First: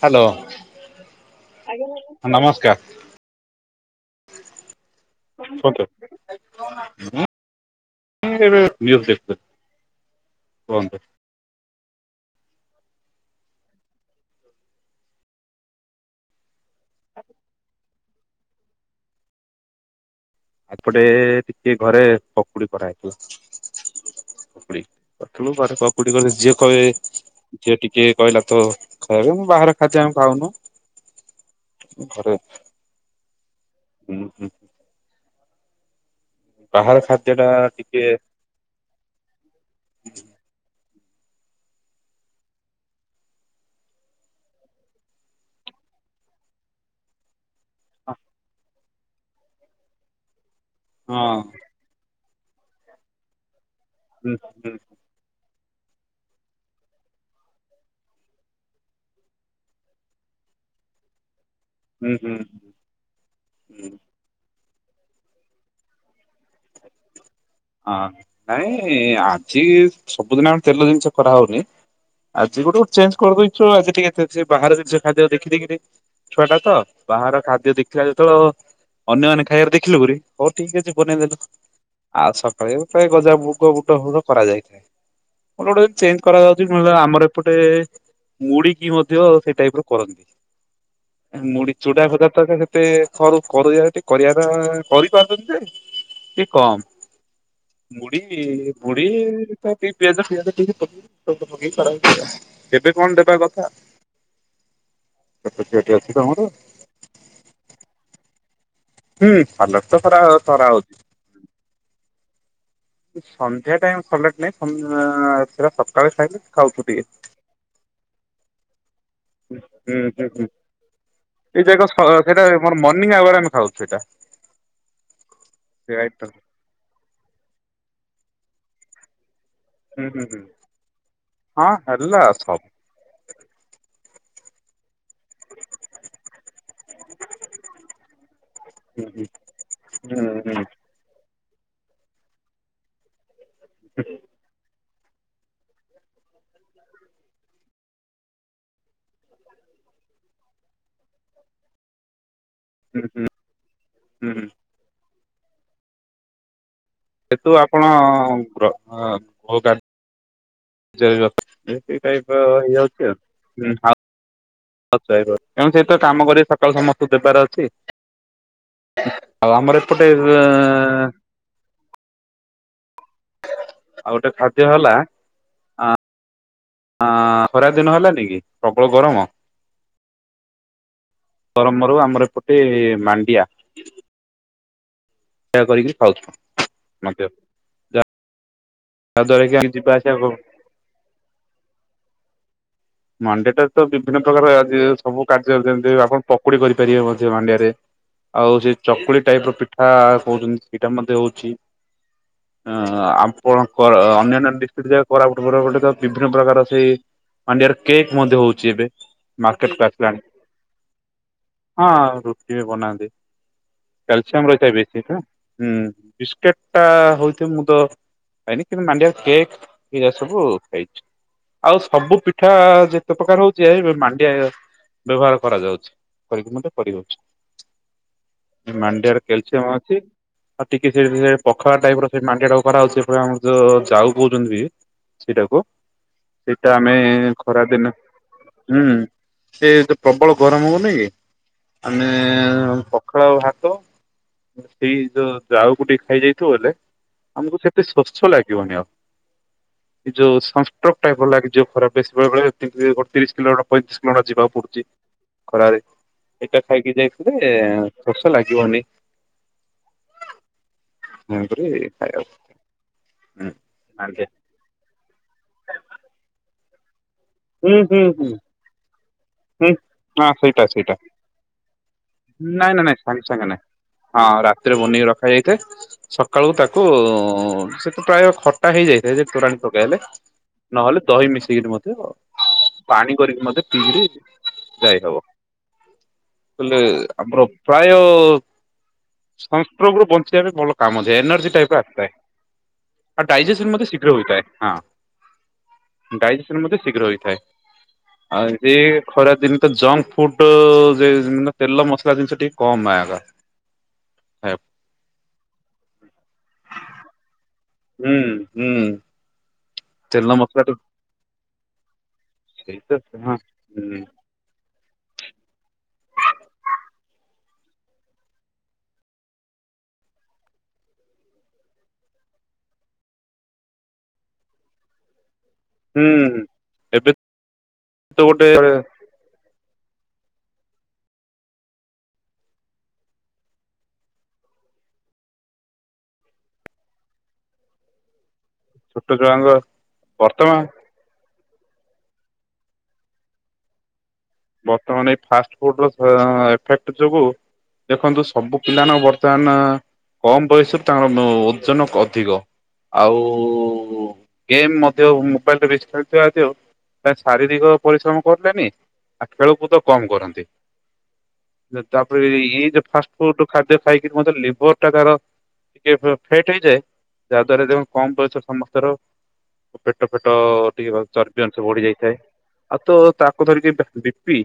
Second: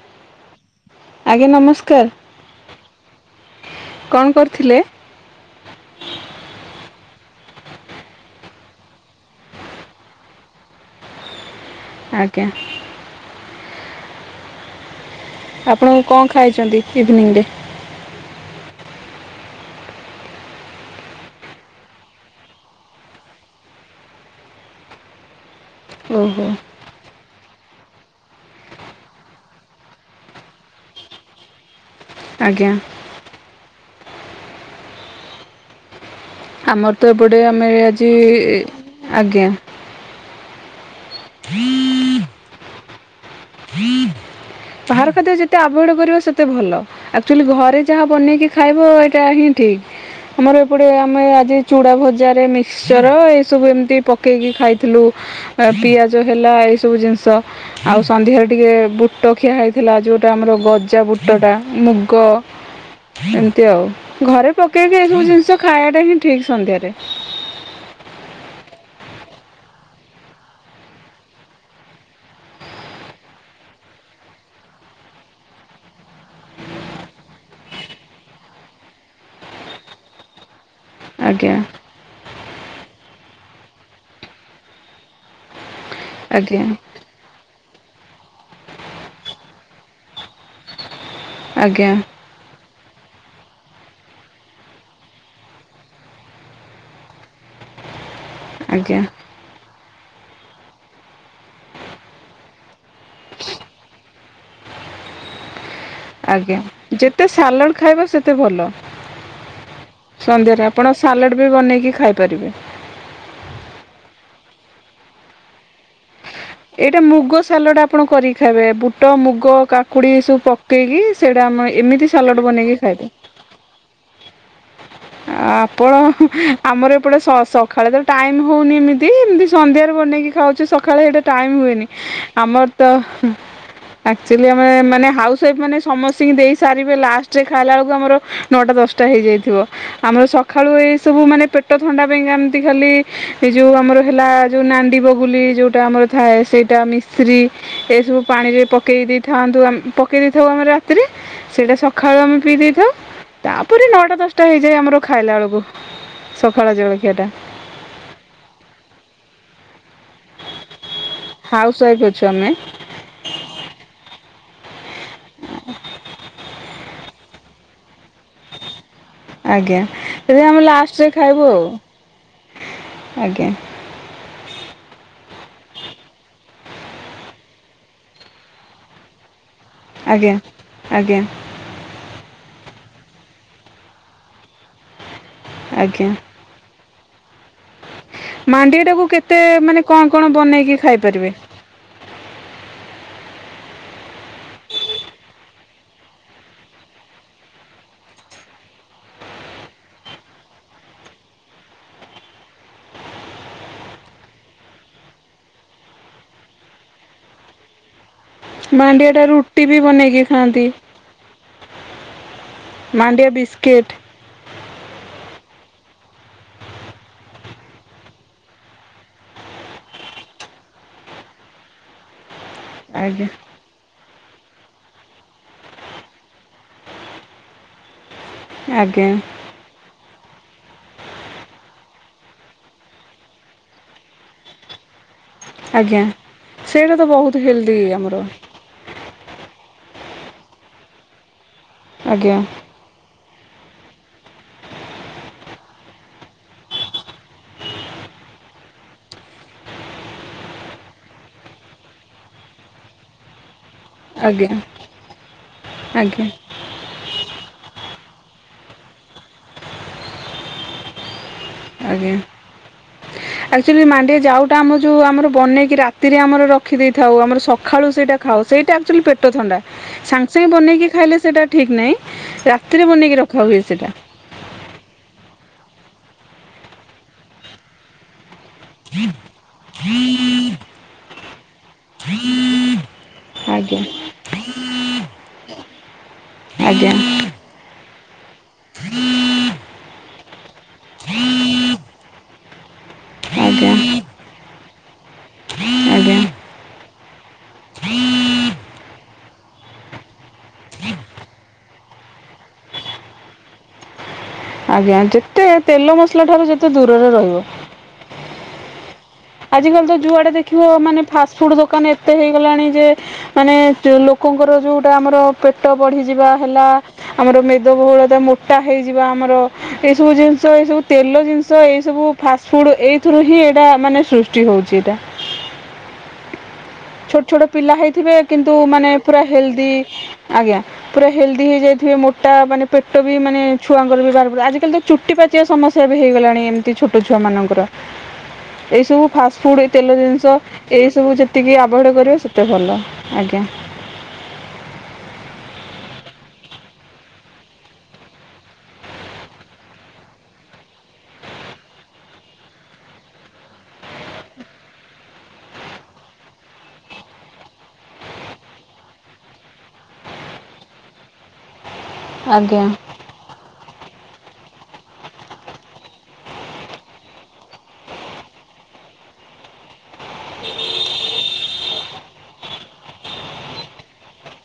Hello. ଆଜ୍ଞା ନମସ୍କାର [inaudible] ନମସ୍କାର। କ'ଣ କରୁଥିଲେ ଓକେ [inaudible] [unintelligible] କୁହନ୍ତୁ। ଆଜ୍ଞା। ଆପଣକୁ କଁ ଖାଇଚନ୍ତି ଇଭିନିଂରେ? ଏପଟେ ଟିକେ ଘରେ ପକୁଡି କରାହେଇଥିଲା ପକୁଡି କରିଥିଲୁ ଘରେ ପୁଡି ଗଲେ ଓହୋ ଯିଏ କୟେ ଯିଏ ଟିକେ କହିଲା ତ ଖାଇବେ ମୁଁ ବାହାରେ ଖାଦ୍ୟ ଆମେ ଖାଉନୁ। ଘରେ ଆଜ୍ଞା ହୁଁ ହୁଁ। ଆମର ବାହାର ତ ଖାଦ୍ୟ ଏପଟେ ଟା ଆମେ ଟିକେ ଆଜି ଆଜ୍ଞା ବାହାର ଖାଦ୍ୟ ଯେତେ ଆଭଏଡ କରିବ ସେତେ ଭଲ ଆକ୍ଚୁଆଲି ଘରେ ଯାହା ହଁ ବନେଇକି ଖାଇବ ଏଇଟା ହିଁ ଠିକ? ଆମର ଏପଟେ ଆମେ ଆଜି ଚୁଡା ଭ ମିକସଚର ଏ ସବୁମ ହୁଁ ପକେଇକି ହୁଁ ହୁଁ ଖାଇଥିଲୁ ପିଆଜ ହେଲା ଏଇସବୁ ଜିନିଷ ଆଉ ସନ୍ଧ୍ୟାରେ ଟିକେ ବୁ ଟଖିଆ ହେଇଥିଲା ଯେଉଁଟା ଆମର ଗଜା ବୁଟଟା। ମୁଗ ହୁଁ ଏମିତି ଆଉ ଘରେ ପକେଇକି ଏସବୁ ଜିନିଷ ଖାଇବାାରେ ହିଁ ଠିକ୍ ସନ୍ଧ୍ୟାରେ ନ ଆଜି ସବୁଦିନ ଆମେ ତେଲ ଜିନିଷ ଖା ହଉନି ଆଜି ଗୋଟେ ଚେଞ୍ଜ କରିଦେଇଛୁ ଆଜି ଟିକେ ଏତେ ବାହାର ଜିନିଷ ଖାଦ୍ୟ ଦେଖିଦକିରି ଛୁଆ ଟା ତ ବାହାର ଖାଦ୍ୟ ଦେଖିଲେ ଯେତେବେଳେ ଅନ୍ୟମାନୋନେ ଖାଇବାରେ ଦେଖିଲୁ ବୋଲି ଠିକ୍ ଅଛି ବନେଇଦେଲୁ ଆଜ୍ଞା ଆଉ ସକାଳେ ପ୍ରାୟ ଗଜା ବୁଗ ବୁଟୁଡ କରାଯାଇଥାଏ ମୋ ଗୋଟେ ଚେଞ୍ଜ ଆଜ୍ଞା କରାଯାଉଛି ନହେଲେ ଆମର ଏପଟେ ମୁଡିିକି ମଧ୍ୟ ସେଇ ଟାଇପ ର କରନ୍ତି। ମୁଢ଼ି ଆଜ୍ଞା ଚୁଡା ଭଜ ତ ସେତେ କରୁ କରୁଚନ୍ତି ଟିକେ କରିବା କରିପାରୁଛନ୍ତି ଯେ କି କମ୍ ବଢୀଶହ ଆଜ୍ଞା ଦି ପିଆଜ େଇେଇ ଖ ଏବେ କଣ ଦେବା କଥା ଛୁଆଟେ ଅଛି ତମର ଆଜ୍ଞା ଯେତେ ସାଲାଣ ଖାଇବ ସେତ ଏତେ ଭଲ ହୁଁ ସାଲାଡ୍ ତ କରା ସନ୍ଧ୍ୟାରେ କରା ହଉଛି। ଆପଣ ସାଲାଡ଼ ବି ବନେଇକି ଖାଇପାରିବେ ସନ୍ଧ୍ୟା ଟାଇମ ସଲେଟ ନାଇଁ ଥିଲା ସକାଳେ ସାଇଲେ ଏଇଟା ମୁଗ ସାଲଡ ଆପଣ କରିକି ବେ ବୁଟ ଟ ମୁଗ କାକୁଡି ହୁଁ ସବୁ ହୁଁ ପକେଇକି ସେଟା ଏଇ ଆମ ଯାକ ସ ଏମି ସାଲ ସେଇଟା ମୋର ବନେଇକି ଖାଇ ମର୍ଣ୍ଣିଂ ଆୱାର ଆମେ ଖାଉଛୁ ସେଇଟା ଆପଣ ସେ ଆଇଟମ ଆମର ଏପଟେ ସଳେ ହନ ଏମି ଦେ ଏମ ସନ୍ଧ୍ୟାରେ ହୁଁ ହୁଁ ବନେଇକି ହୁଁ। ଖାଉଛି ସକାଳେ ସେଇଟା ଟାଇମ ହଁ ହୁଏନି ହେଲା ସବୁ ଆମର ତ ଆଚୁଆଲି ଆମେ ମାନେ ହାଉସ ୱାଇଫ୍ ମାନେ ସମସ୍ତଙ୍କୁ ଦେଇ ସାରିବେ ଲାଷ୍ଟରେ ଖାଇଲା ବେଳକୁ ଆମର ନଅଟା ଦଶଟା ହୁଁ ହୁଁ ହେଇଯାଇଥିବ। ହୁଁ ଆମର ହୁଁ ସକାଳୁ ଏଇ ସବୁ ମାନେ ପେଟ ଥଣ୍ଡା ପାଇଁକା ଏମିତି ଖାଲି ଏଇ ଯୋଉ ଆମର ହେଲା ଯୋଉ ନାଣ୍ଡି ବଗ୍ ବୁଲି ଯୋଉଟା ଆମର ଥାଏ ସେଇଟା ମିସ୍ରି ଏସବୁ ପାଣିରେ ପକେଇ ଦେଇଥାନ୍ତୁ ଆମ୍ ପକେଇ ଦେଇଥାଉ ଆମେ ରାତିରେ ସେଇଟା ସକାଳୁ ଆମେ ପି ଦେଇଥାଉ ତାପରେ ନଅଟା ଦଶଟା ହୁଁ ହେଇଯାଏ ଆମର ଖାଇଲା ବେଳକୁ ସକାଳ ଜଳ ସେଠୁ ଆପଣ-ଅଁ-ଙ୍କର-ଆ ହୋଉ କାଟ [unintelligible] ହାଉସ୍ ୱାଇଫ୍ ଅଛୁ ଆମେ ହେଇଯାଉଛି ଆଉ ହଁ [unintelligible] ଏଣୁ ସେଇତ କାମ କରି ସକାଳୁ ସମସ୍ତ ଦେବାର ଅ ଠିକ୍। ଆଜ୍ଞା ଦିଦି ଆମେ ଲାଷ୍ଟରେ ଖାଇବୁ ଆଉ। ଆଜ୍ଞା। ଆଉ ଗୋଟେ ଖାଦ୍ୟ ହେଲା ଆ ଆଁ-ଖରା ଦିନ ହେଲାନିକି ପ୍ରବଳ ଗରମ। ଆଜ୍ଞା ଆଜ୍ଞା ପରମରୁ ଆମର ଏପଟେ ମାଣ୍ଡିଆ। ସେୟା କରିକି ଆଜ୍ଞା ଖାଉଛୁ। [unintelligible] ଯା। ମାଣ୍ଡିଆଟାକୁ କେତେ ମାନେ କଣ କଣ ବନେଇକି ଖାଇପାରିବେ? ମାଣ୍ଡିଆଟା ତ ବିଭିନ୍ନ ପ୍ରକାର ଆଜି ସବୁ କାର୍ଯ୍ୟରେ ଯେମିତି ଆପଣ ପକୁଡି କରିପାରିବେ ମଧ୍ୟ ମାଣ୍ଡିଆରେ ଆଉ ସେ ଚକୁଳି ଟାଇପର ପିଠା କହୁଛନ୍ତି ସେଇଟା ମଧ୍ୟ ହଉଛି। ଏଁ-ଆ କଣ କର ଅନ୍ୟାନ୍ୟ ଡିଷ୍ଟିକ୍ଟ ଯା-କୋରାପୁଟ ଫୋରପୁଟ ତ ବିଭିନ୍ନ ପ୍ରକାର ସେଇ ମାଣ୍ଡିଆର କେକ୍ ମଧ୍ୟ ହଉଛି ଏବେ ମାଣ୍ଡିଆଟା ରୁଟି ବି ମାର୍କେଟକୁ ଆସିଲାଣି। ବନେଇକି ଖାଆନ୍ତି ହଁ ରୁଟି ବି ବନାନ୍ତି। ମାଣ୍ଡିଆ ବିସ୍କିଟ୍ କ୍ୟାଲସିୟମ ରହିଥାଏ ବି ସେଇଟା। ହୁଁ ବିସ୍କିଟ୍ ଟା ହଉଛି ତେ ମୁଁ ତ ଖାଇନି କିନ୍ତୁ ମାଣ୍ଡିଆ କେକ୍ ଏଇରା ସବୁ ଖାଇଚି ଆଉ ସବୁ ପି ପିଠା ଯେତେ ଆଜ୍ଞା ପ୍ରକାର ହଉଚି ଏ ଇ ମାନ୍- ଏ ଆଇ ର ବ୍ୟବହାର କରାଯାଉଚି କରିକି ମଧ୍ୟ କରିହଉଚି। ଆଜ୍ଞା ମାଣ୍ଡିଆର କ୍ୟାଲସୀୟମ ଅଛି। ଆଉ ଟିକେ ଟିକେ ସେ ପଖାଳ ଟାଇପ୍ ର ସେ ମାଣ୍ଡିଆଟାକୁ କରାହଉଚି ଏପଟେ ଆମର ଯୋ ଯାଉ କହୁଚନ୍ତି ବି ସେଇଟାକୁ ଆଜ୍ଞା ସେଇଟା ଆମେ ତ ବହୁତ ହେଲ୍ଦି ଖରାଦିନ ଆମର ହୁଁ ସେ ଯୋଉ ପ୍ରବଳ ଗରମ ହଉନି କି? ଆମେ ଆଜ୍ଞା ଏ ପ ପଖାଳ ଭାତ ସେଇ ଯୋଉ ଜାଉକୁ ଟିକେ ଖାଇଯାଇଥିବ ବଲେ ଆମକୁ ସେ ଏତେ ଶୋଷ ଲାଗିବନି ଆଉ ଏ ଯୋଉ ସଂସ୍ଟ୍ରୋଗ ଟାଇପର ଲାଗେ ଯୋଉ ଖରା ବେଶି ବେଳେ ବେଳେ ତି ତି ଗୋଟେ ତିରିଶ କିଲୋ ପଇଁତିରିଶି କିଲୋମିଟର ଆଜ୍ଞା ଯିବାକୁ ପଡୁଚି ଖରାରେ ଆଜ୍ଞା ଏଇଟା ଖାଇକି ଯାଇଥିଲେ ଶୋସ ଲାଗିବନି। ତେଣୁ କରି ଖାଇବାକୁ। ହୁଁ। ଆକଚୁଲି ମାଣ୍ଡିଆ ଆଜ୍ଞା ଯାଉଟା ଆମେ ଯୋଉ ଆମର ବନେଇକି ରାତିରେ ଆମର ରଖିଦେଇ ଥାଉ ଆମର ହୁଁ ସଖାଳୁ ହୁଁ ସେଇଟା ହୁଁ। ଖାଉ ସେଇଟା ଆକଚୁଲି ପେଟ ଥଣ୍ଡା ହୁଁ ହଁ ସାଙ୍ଗେ ସାଙ୍ଗେ ସେଇଟା ବନେଇକି ସେଇଟା ଖାଇଲେ ସେଇଟା ଠିକ ନାହିଁ ନାଇଁ ନାଇଁ ରାତିରେ ନାଇଁ ବନେଇକି ସାଙ୍ଗେ ରଖା ସାଙ୍ଗେ ହୁଏ ନାଇଁ ସେଇଟା। ହଁ ରାତିରେ ବନେଇକି ରଖାଯାଇଥାଏ। ସକାଳୁ ତାକୁ ସେତ ପ୍ରାୟ ଖ ଖଟା ହେଇଯାଇଥାଏ ଯେ ତୋରାଣୀ ପକାଇଲେ ନହେଲେ ଦହି ମିଶେଇିକିରି ମଧ୍ୟ ପାଣି କରିକି ମଧ୍ୟ ଆଜ୍ଞା ପିକିରି ଯାଇ ହବ। ହେଲେ ଆଜ୍ଞା ଆମର ପ୍ରାୟ ସନ୍ ଷ୍ଟ୍ରୋକ୍ ରୁ ବଞ୍ଚିବା ପାଇଁ ଭଲ କାମ ଦିଏ ଏନର୍ଜି ଟାଇପ୍ ର ଆସିଥାଏ। ଆଉ ଡାଇଜେସନ ଆଜ୍ଞା ମଧ୍ୟ ଶୀଘ୍ର ହୋଇଥାଏ, ହଁ ଆଜ୍ଞା ଡାଇଜେସନ ମଧ୍ୟ ଶୀଘ୍ର ହୋଇ ଥାଏ। ଆଉ ଦି ଖରା ଦିନ ତ ଜଙ୍କ ଫୁଡ ଯେ ତେଲ ମସଲା ଜିନିଷ ଟିକେ କମ୍ ଆର। ଆଜ୍ଞା, ଯେତେ ତେଲ ମସଲା ଠାରୁ ଯେତେ ଦୂରରେ ରହିବ। ହୁଁ ହୁଁ। ଆଜିକାଲି ତ ତେଲ ଯୁଆଡ଼େ ଦେଖିବ ମସଲା ଟି ମାନେ ଫାଷ୍ଟଫୁଡ଼୍ ଦୋକାନ ଏତେ ହେଇଗଲାଣି ଯେ ସେଇତ ହଁ ମାନେ ହୁଁ ଲୋକଙ୍କର ଯୋଉ ଟା ଆମର ପେଟ ବଢିଯିବା ହେଲା, ଆମର ମେଦବହୁଳତା ମୋଟା ହେଇଯିବା ଆମର ଏଇ ସବୁ ଜିନିଷ ଏ ସବୁ ତେଲ ଜିନିଷ ଏଇ ସବୁ ଫାଷ୍ଟଫୁଡ ଏଇଥିରୁ ହିଁ ଏଇଟା ମାନେ ସୃଷ୍ଟି ହେଉଛି ଏଇଟା। ହୁଁ। ଏବେ ଛୋଟ ଛୋଟ ପିଲା ହେଇଥିବେ ତ ଗୋଟେ କିନ୍ତୁ ମାନେ ପୁରା ହେଲଦି ଆଜ୍ଞା ପୁରା ହେଲ୍ଦି ହେଇଯାଇଥିବେ ମୋଟା ମାନେ ପେଟ ବି ମାନେ ଛୁଆଙ୍କର ବି ବାହାର ଆଜି କାଲି ତ ଚୁଟି ପାଚିବା ସମସ୍ୟା ବି ହେଇଗଲାଣି ଏମତି ଛୋଟ ଛୁଆ ମାନଙ୍କର। ଏଇ ସବୁ ଛୋଟ ଫାଷ୍ଟ ଛୁଆଙ୍କ ଫୁଡ ଏ ତେଲ ଜିନିଷ ବର୍ତ୍ତମାନ ଏଇ ସବୁ ଯେତେ ଯେତିକି ଅଭଏଡ୍ କରିବ ସେତେ ଭଲ ଆଜ୍ଞା। ବର୍ତ୍ତମାନ ଏଇ ଫାଷ୍ଟ ଫୁଡ ର ଏଫେକ୍ଟ ଯୋଗୁ ଦେଖନ୍ତୁ ସବୁ ପିଲାମାନ ବର୍ତ୍ତମାନ କମ ବୟସରୁ ତାଙ୍କର ଓଜନ ଅଧିକ ଆଉ ଗେମ୍ ମଧ୍ୟ ମୋବାଇଲରେ ବେଶୀ ଖେଳୁଥିବା ରୁ ଶାରୀରିକ ପରିଶ୍ରମ କରିଲେନି ଆଉ ଖେଳକୁଦ କମ କରନ୍ତି। ତାପରେ ଆଜ୍ଞା ଏଇ ଯଉ ଫାଷ୍ଟ ଫୁଡ ଖାଦ୍ୟ ଖାଇକି ଲିଭର ଟା ତାର ଟିକେ ଫେଟ ହେଇଯାଏ ଯାହା ଦ୍ଵାରା କମ ବୟସରେ ସମସ୍ତେର ପେଟ ଫେଟ ଟିକେ ଚ ଅଂଶ ବଢି ଯାଇଥାଏ। ଆଉ ତ ତାକୁ ଧରିକି ବିପି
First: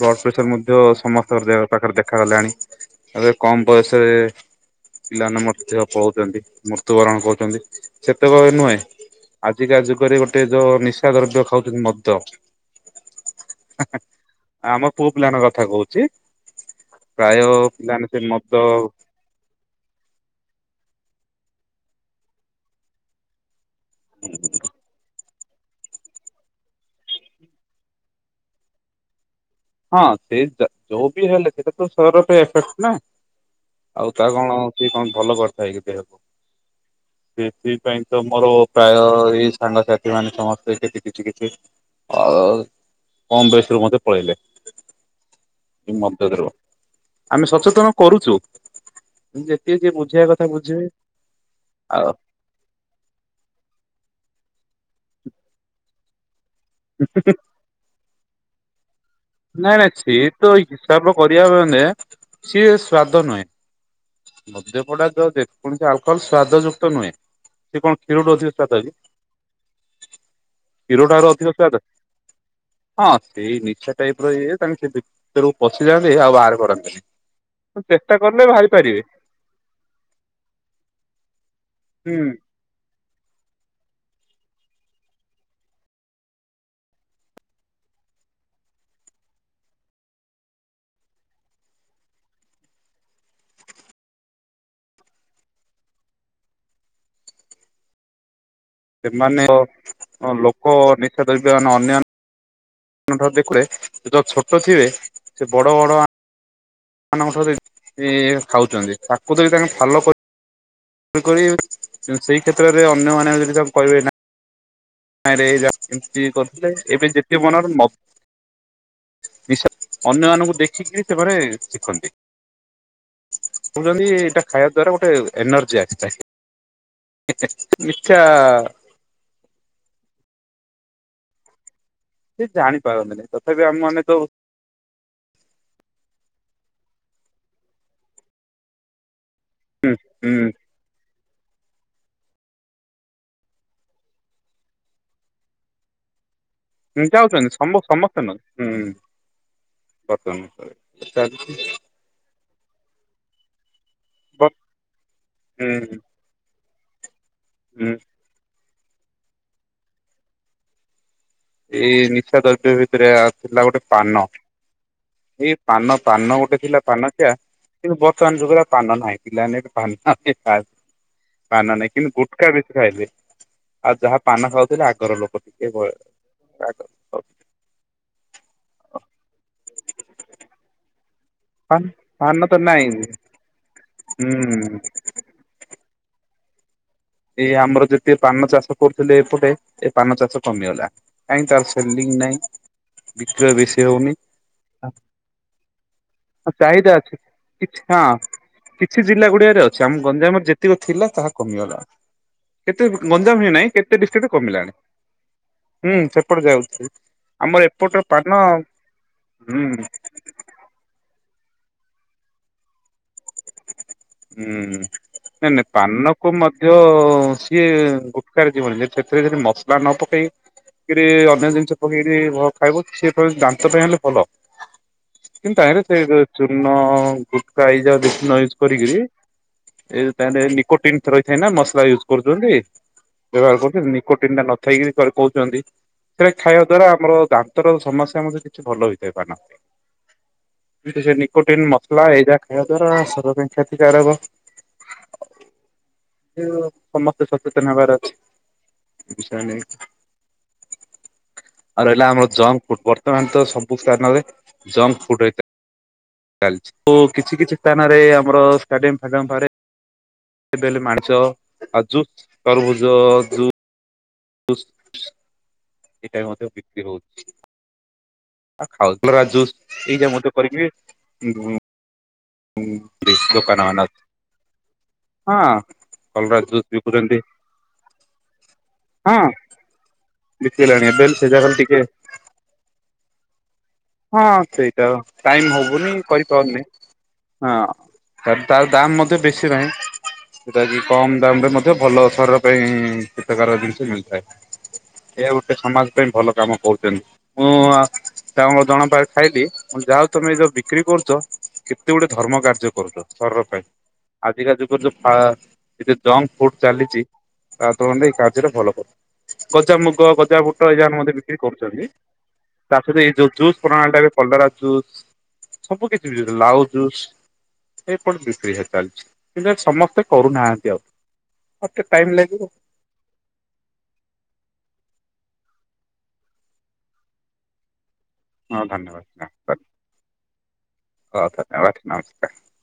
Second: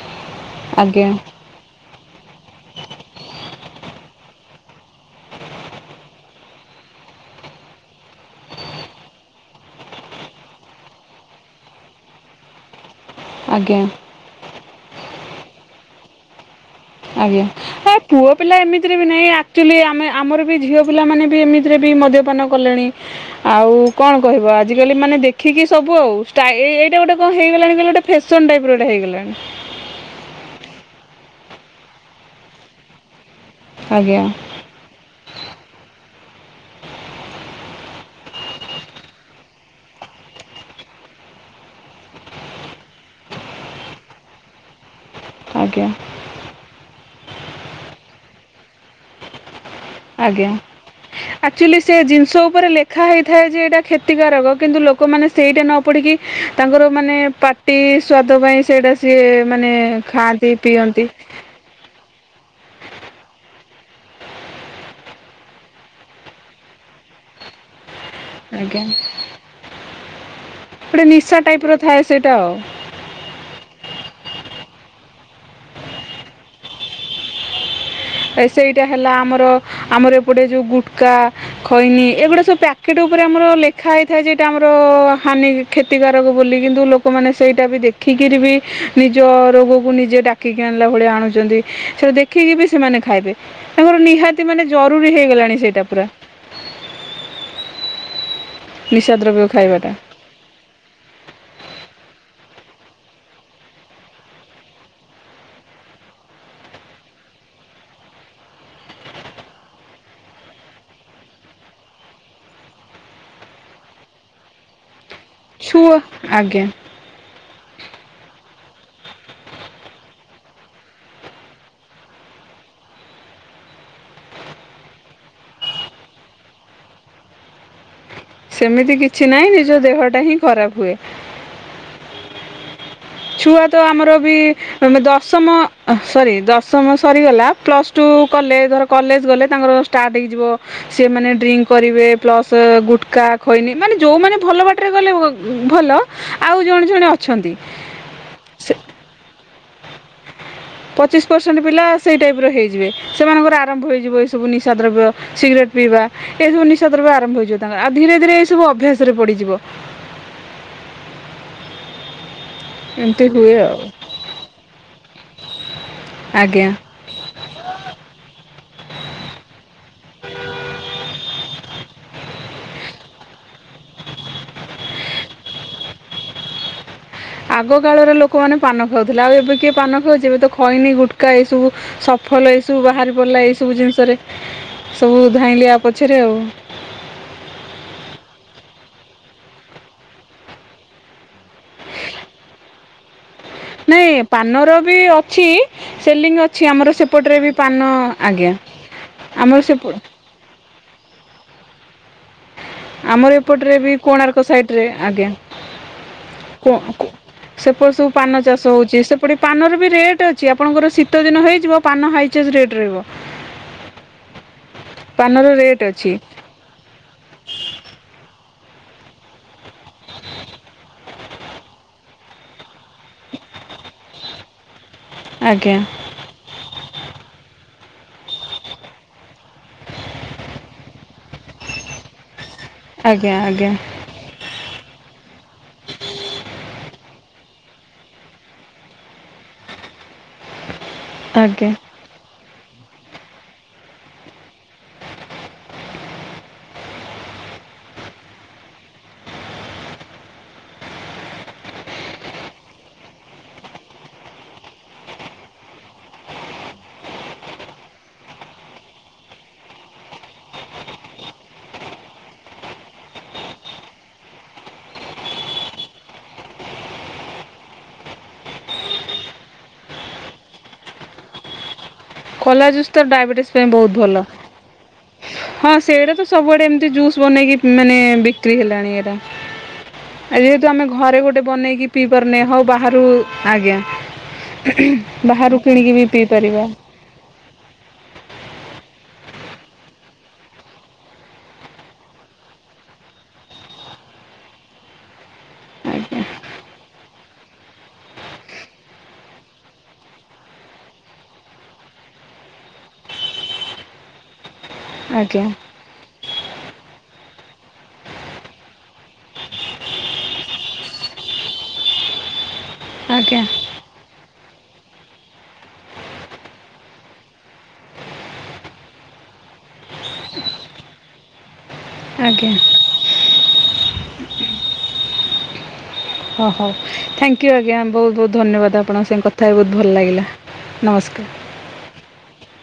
ବ ସର ମଧ୍ୟ ଆଜ୍ଞା ସମସ୍ତଙ୍କର ଦେହପାଖରେ ଦେଖାଗଲାଣି। କମ ବୟସରେ ପିଲାମାନେ ମୁତ୍ୟ ପଉଛନ୍ତି ମୃତ୍ୟୁବରଣ କରୁଛନ୍ତି। ସେତେବେଳେ ନୁହେଁ ଆଜିକା ଯୁଗରେ ଗୋଟେ ଯଉଁ ନିଶା ଦ୍ରବ୍ୟ ଖାଉଛନ୍ତି ମଧ୍ୟ। ଆଜ୍ଞା ହେଁ ହେଁ ଆମ ପୁ ପିଲାଙ୍କ କଥା କହୁଛି ପ୍ରାୟ ଆଜ୍ଞା। ଏ ପିଲାମାନେ ସେ ପୁଅ ମଦ ପିଲା ଏମିତିରେ ବି ନାଇ ଆକ୍ଚୁଆଲି ଆମେ ଆମର ବି ଝିଅ ପିଲାମାନେ ବି ଏମିତି ରେ ବି ମଦ୍ୟପାନ କଲେଣି ଆଉ କଣ କହିବ ଆଜିକାଲି ମାନେ ଦେଖ ଆଖିକି ସବୁ ଆଉ ଷ୍ଟାଇ ଏଇ ଏଇ ଗୋଟେ କଣ ହେଇଗଲାଣି ଗୋଟେ ଫ୍ୟାସନ୍ ଟାଇପ ର ଗୋଟେ ହେଇଗଲାଣି। ହଁ ସେ ତା ଯୋଉ ବି ହେଲେ ବି ସେଟା ତ ସୋ ର ଗୋଟେ ଇଫେକ୍ଟ ନା। ଆଉ ଆଜ୍ଞା ତା କଣ ସିଏ କଣ ଭଲ କରିଥାଏ କି ଦେହ। ସେଥିପାଇଁ ତ ମୋର ପ୍ରାୟ ଏଇ ସାଙ୍ଗସାଥି ମାନେ ସମସ୍ତେ ସେଠ କିଛି କିଛି ଅ କମ ବେଶି ରୁ ମଧ୍ୟ ପଳେଇଲେ। ଆଜ୍ଞା ନି ମଦଦରୁ ଆମେ ସଚେତନ କରୁଛୁ ଯେ ଆଜ୍ଞା ଆଚୁଆଲି ସେ ଆଉ ଜିନିଷ ଉପରେ ଲେଖା ହେଇଥାଏ ଯେ ଏଇଟା କ୍ଷତିକାରକ କିନ୍ତୁ ଲୋ ମାନେ ସେଇଟା ନ ପଡ଼ିକି ତାଙ୍କର ମାନେ ପାଟି ସ୍ୱା ତାଙ୍କ ପାଇଁ ସେଇଟା ସ ନାଇଁ ନାଇଁ ସିଏ ତ ହିସାବ କରିବା ମନେ ସିଏ ସ୍ଵାଦ ନୁହେଁ। ମଦ୍ୟ ପଡକ୍ଟ ଯେକୌଣସି ଆଲକୋହଲ ସ୍ଵାଦ ଯୁକ୍ତ ନୁହେଁ। ସେ କଣ ଖିରଠୁ ଅଧିକା ସ୍ୱାଦ ଆଜ୍ଞା କି? କ୍ଷୀର ଗୋଟେ ଠାରୁ ନିଶା ଅଧିକ ଟାଇପ ସ୍ଵାଦ ର ଥାଏ ସେଇଟା ଆଉ। ହଁ ସେଇ ନିଶା ଟାଇପ ଇଏ ତାଙ୍କ ଭି ଭିତରକୁ ପଶିଯାଆନ୍ତି ଆଉ ବାହାର କରନ୍ତିନି। ଚେଷ୍ଟା କଲେ ବାହାରି ସେଇଟା ପାରିବେ ହେଲା ଆମର ଆମର ଏପଟେ ଯୋଉ ଗୁଟକା, ଖଇନୀ ହୁଁ ଏଗୁଡା ସବୁ ପ୍ୟାକେଟ ଉପରେ ଆମର ଲେଖା ଖାଇ ଖାଇ ଯେ ଆମର ହାନି କ୍ଷତିକାରକ ବୋଲି କିନ୍ତୁ ଲୋକମାନେ ସେଇଟା ବି ଦେଖିକିରି ବି ନିଜ ରୋଗକୁ ନିଜେ ଡାକିକି ଆଣିଲା ଭଳିଆ ଆଣୁଛନ୍ତି, ସେଇଟା ଦେଖିକି ବି ସେମାନେ ଖାଇବେ ତାଙ୍କର ନିହାତି ମାନେ ଜରୁରୀ ହେଇଗଲାଣି ସେଇଟା ପୁରା। ନିଶା ଦ୍ରବ୍ୟ ସେମାନେ ଖାଇବାଟା ଅ ଲୋକ ନିଶା ଦ୍ରବ୍ୟ ଅନାନ୍ୟ [unintelligible] ଯୋଉ ଛୋଟ ଥିବେ ସେ ବଡ ବଡ ମାନଙ୍କଠାରୁ [unintelligible] ଖାଉଛନ୍ତି ତାକୁ ଯଦି ତାଙ୍କେ ଭଲ କରି ତେଣୁ କରି ସେଇ କ୍ଷେତ୍ରରେ ଅନ୍ୟମାନେ ଯଦି ତାକୁ କହିବେ ନା ନାଇରେ ଛୁଆ ଏମିତି ଆଜ୍ଞା କରିଥିଲେ ଏବେ ଯେତେ ମନର ମ ନିଶା ଅନ୍ୟ ମାନଙ୍କୁ ଦେଖିକିରି ସେମାନେ ଶିଖନ୍ତି କହୁଛନ୍ତି ଏଇଟା ଖାଇବା ଦ୍ଵାରା ଗୋଟେ ଏନର୍ଜି ଆସିଥାଏ ହେଁ ହେଁ। ସେମିତି କିଛି ନାହିଁ ନିଜ ଦେହ ଟା ହିଁ ଖରାପ ହୁଏ। ସେ ଜାଣି ଛୁଆ ତ ଆମର ବି ଦଶମ ସରି ଦଶମ ସରିଗଲା ପ୍ଲସ୍ ଟୁ କଲେ ଧର କଲେଜ ଗଲେ ତାଙ୍କର ଷ୍ଟାର୍ଟ ହେଇଯିବ ସେମାନେ ଡ୍ରିଙ୍କ କରିବେ ପ୍ଲସ ଗୁଟକା ଖଇନି ମାନେ ଯୋଉମାନେ ଭଲ ବାଟରେ ଗଲେ ଏ ଭଲ। ଆଉ ଜଣେ ଜଣେ ଅଛନ୍ତି ତା ତେନ ଉଁ। ପଚିଶ ପରସେଣ୍ଟ ପିଲା ସେଇ ଟାଇପର ହେଇ ଯିବେ ସେମାନଙ୍କର ଆ ରମ୍ଭଇିବ ଏ ସବୁ ନିଶା ଦ୍ରବ୍ୟ ସିଗରେଟ ହୁଁ ପିଇବା ଏ ସବୁ ନି ଶା ଦ୍ରବ୍ୟ ଆ ଆରମ୍ଭ ହେଇଯିବ ତାଙ୍କ ହୁଁ ଆଉ ଧୀରେ ଧୀରେ ଏଇ ସବୁ ଅ ଭ୍ୟାସରେ ପଡିଯିବ। ଏଇ ନିଶା ଦର ତି ଭିତରେ ଆଉ ଥିଲା ଗୋଟେ ପାନ। ଏଇ ପାନ ପାନ ଗୋଟେ ଆଜ୍ଞା ଥିଲା ପାନଖିଆ କିନ୍ତୁ ବର୍ତ୍ତମାନ ଯୁଗରେ ଆଉ ପାନ ନାହିଁ। ପିଲାମାନେ ଏ ପାନ ଆଉ କେହି ଖାଉ ପାନ ନାହିଁ କିନ୍ତୁ ଗୋ କା ବେଶୀ ଖାଇଲେ। ଆଉ ଯାହା ପାନ ଖାଉଥୁଲେ ଆଗର ଲୋକ ଟିକେ ବୟ ଆଗ ଅ ଆଗ କାଳରେ ଲୋକମାନେ ପାନ ଖାଉଥୁଲେ ଆଉ ଏବେ କିଏ ପାନ ଖାଉଚି? ଏବେ ତ ଖଇନି ଗୁଟ୍ କା ଏ ସବୁ ପାନ ପାନ ସଫଲ ତ ଏଇ ସବୁ ନାଇଁ ହୁଁ ବାହାରି ପଡିଲା ଏଇ ସବୁ ଜିନିଷରେ। ସବୁ ଧାଇଁଲେ ଆ ପଛରେ ଆଉ ଏଇ ଆମର ଯେତେ ପାନ ଚାଷ କରୁଥୁଲେ ଏପଟେ ଏ ପାନ ଚାଷ କମିଗଲା। କାହିଁ ତାର ସେଲିଙ୍ଗ ନାଇଁ‌। ନାଇଁ ପାନର ବି ଅଛି ସେଲିଙ୍ଗ ଅଛି ଚାହିଦା ଆମର ସେପଟରେ ବି କିଛି ପାନ ହଁ ଆଜ୍ଞା ଆମର ସେପ ତିବ ଥିଲା ତାହା କମିଗଲା। କେତେ ଆମର ଗଞ୍ଜାମ ହିଁ ନାହିଁ ଏପଟରେ ବି କେତେ ଡିଷ୍ଟ୍ରିକ୍ଟରେ କୋଣାର୍କ କମିଲାଣି ସାଇଟରେ ଆଜ୍ଞା ହୁଁ ସେପଟେ କୋ ଯାଉଛି କ ଆମର ସେପଟ ଏପଟର ସବୁ ପାନ ଚାଷ ହୋଉଚି ସେପଟ ହୁଁ ପାନର ବି ରେଟ୍ ଅଛି ଆପଣଙ୍କର ସି ତ ଦିନ ହେଇଯିବ ପାନ ହାଇଚେଜ ରେଟ୍ ରହିବ। ହୁଁ ପାନର ନାଇଁ ନାଇଁ ରେଟ୍ ଅଛି ପାନକୁ ମଧ୍ୟ ଇଏ ଗୁଟକାରେ ଯିବନି ଯେ ସେଥିରେ ଯଦି ମସ୍ ଲା ନ ପକେଇ କିରି ଅ ନ୍ୟ ଜିନିଷ ପକେଇ ଦେଇ ଭ ଖାଇବ ସେ ପୁରା ଦାନ୍ତ ପାଇଁ ହେଲେ ଭଲ। କିନ୍ତୁ ଆଜ୍ଞା ତାହିଁରେ ସେ ଯୋଉ ଚୂନ ଉଁ ଗୁଟକା ଏଇ ଯାଉ ଦେଖୁନ ୟୁଜ୍ କ ଟିଗିରି ଏ ଯୋଉ ତାହିଁରେ ନିକୋଟିନ୍ ଥ ରହିଥାଏ ନାଁ ମସଲା ୟୁଜ୍ କରୁଛନ୍ତି ଆଜ୍ଞା ବ୍ୟବହାର ଆଜ୍ଞା କରୁଚନ୍ତି ନିକୋଟିନ୍ ଟା ନଥାଇକିରି କର କୋହୁଚନ୍ତି। ସେଟା ଖାଇବା ଦ୍ଵାରା ଆମର ଦାନ୍ତର ସମସ୍ୟା ମଧ୍ୟ କିଛି ଭଲ ହେଇଥାଏ ପାନ। ବି ତ ସେଇ ନିକୋଟିନ୍ ଆଜ୍ଞା ମସଲା ଏଇରା ଖାଇବା ଦ୍ଵାରା ସ ପୁଅ କାଇଁ? କ୍ଷତିକାରକ। ଯେ ଓ ସମସ୍ତେ ସଚେତନ ହେବାର ଅଛି। ବିଷୟ ନେଇକି ତ ଆଉ ରହିଲା ଜଙ୍କ ଆମର ଜଙ୍କ ଫୁଡ୍ ବର୍ତ୍ତମାନ ତ ସବୁ ସ୍ଥାନରେ ଜଙ୍କ ଫୁଡ ଅଇକା ଚାଲଚି ଓ କିଛି କିଛି ସ୍ଥାନରେ ଆ ଆମର ଷ୍ଟାଡିୟମ ଫାଡିଅମ ପାରେ ଏ ବେଲ୍ ମାଣିସ ଆଉ ଜୁସ୍ ତରଭୁଜ ଜୁ ଜୁସ୍ ଏଟା ବି ମଧ୍ୟ ବିକ୍ରି ହଉଚି। ଆଉ ଖାଉତୁ ବାଲା ଜୁସ୍ ଏଇ ଯା ମତେ କରିକି ବେ ଉଁ କଲା ଜୁସ୍ ତ ଡାଇବେଟିସ୍ ପାଇଁ ବୋହୁତ ଭଲ। ହଁ ସେଇଟା ତ କଲରା ଜୁସ୍ ସବୁଆଡ଼େ ଏମତି ବିକୁଛନ୍ତି ଜୁସ୍ ବନେଇକି ମାନେ ବିକ୍ରି ହେଲାଣି ଏରା। ହଁ ଆଉ ଯେହେତୁ ଆମେ ବିକିଲାଣି ଏବେ ଘରେ ସେ ଗୋଟେ ଜାଗାରେ ଟିକେ ବନେଇକି ପିଇ ପାରୁନେ ହଉ ବାହାରୁ ଆଗି ହଁ ସେଇଟା ଟାଇମ କିଣିକି ହଉନି ବି ପିଇ କରିପାରୁନି। ପାରିବା ହଁ ତାରତାର ଦାମ ମଧ୍ୟ ବେଶୀ ନାହିଁ ଜଉଟା କି କମ ଦାମ ରେ ମଧ୍ୟ ଭଲ ଶରୀର ପାଇଁ ହୀତକାରକ ଜିନିଷ ମିଳିଥାଏ ଏହା ଗୋଟେ ସମାଜ ପାଇଁ ଆଜ୍ଞା ଭଲ କାମ କରୁଛନ୍ତି। ତାଙ୍କର ଜଣକ ପାଖରେ ଖାଇଲି ଯା ହଉ ତମେ ଏଯୋଉ ବିକ୍ରି କରୁଛ କେତେ ଗୋଟେ ଧର୍ମ କାର୍ଯ୍ୟ କରୁଛ ଶରୀର ପାଇଁ ଆଜିକା ଯୁଗ ଆଜ୍ଞା [unintelligible] ଜଙ୍କଫୁଡ ଚାଲିଛି ତା ତୁଳନାରେ ଏଇ କାର୍ଯ୍ୟଟି ଭଲ କରୁଛ ଗଜା ମୁଗ ଗଜାବୁଟ ଏଇଜାକରେ ମଧ୍ୟ କିଏ କରୁଛନ୍ତି? ତା ସହିତ ଏ ଯଉ ଆଜ୍ଞା ଜୁସ୍ ପ୍ରଣାଳୀ ଟାରେ କଲରା ଜୁସ୍ ସବୁ କିଛି ବି ଲାଉ ଜୁସ୍ ଏଇପଟ ବିକ୍ରି ହେଇ ଚାଲିଛି। କିନ୍ତୁ ଏ ସମସ୍ତେ କରୁନାହାନ୍ତି ଆଉ। ମୋତେ ଟାଇମ୍ ଲାଗିବ। ଆଜ୍ଞା ହୋ ହଉ ଥ୍ୟାଙ୍କ ୟୁ ଆଜ୍ଞା। ବହୁତ ବହୁତ ଧନ୍ୟବାଦ ଆପଣଙ୍କ ସାଙ୍ଗେ କଥା ହେଇକି ବହୁତ ଭଲ ଲାଗିଲା। ହଁ ଧନ୍ୟବାଦ ନମସ୍କାର।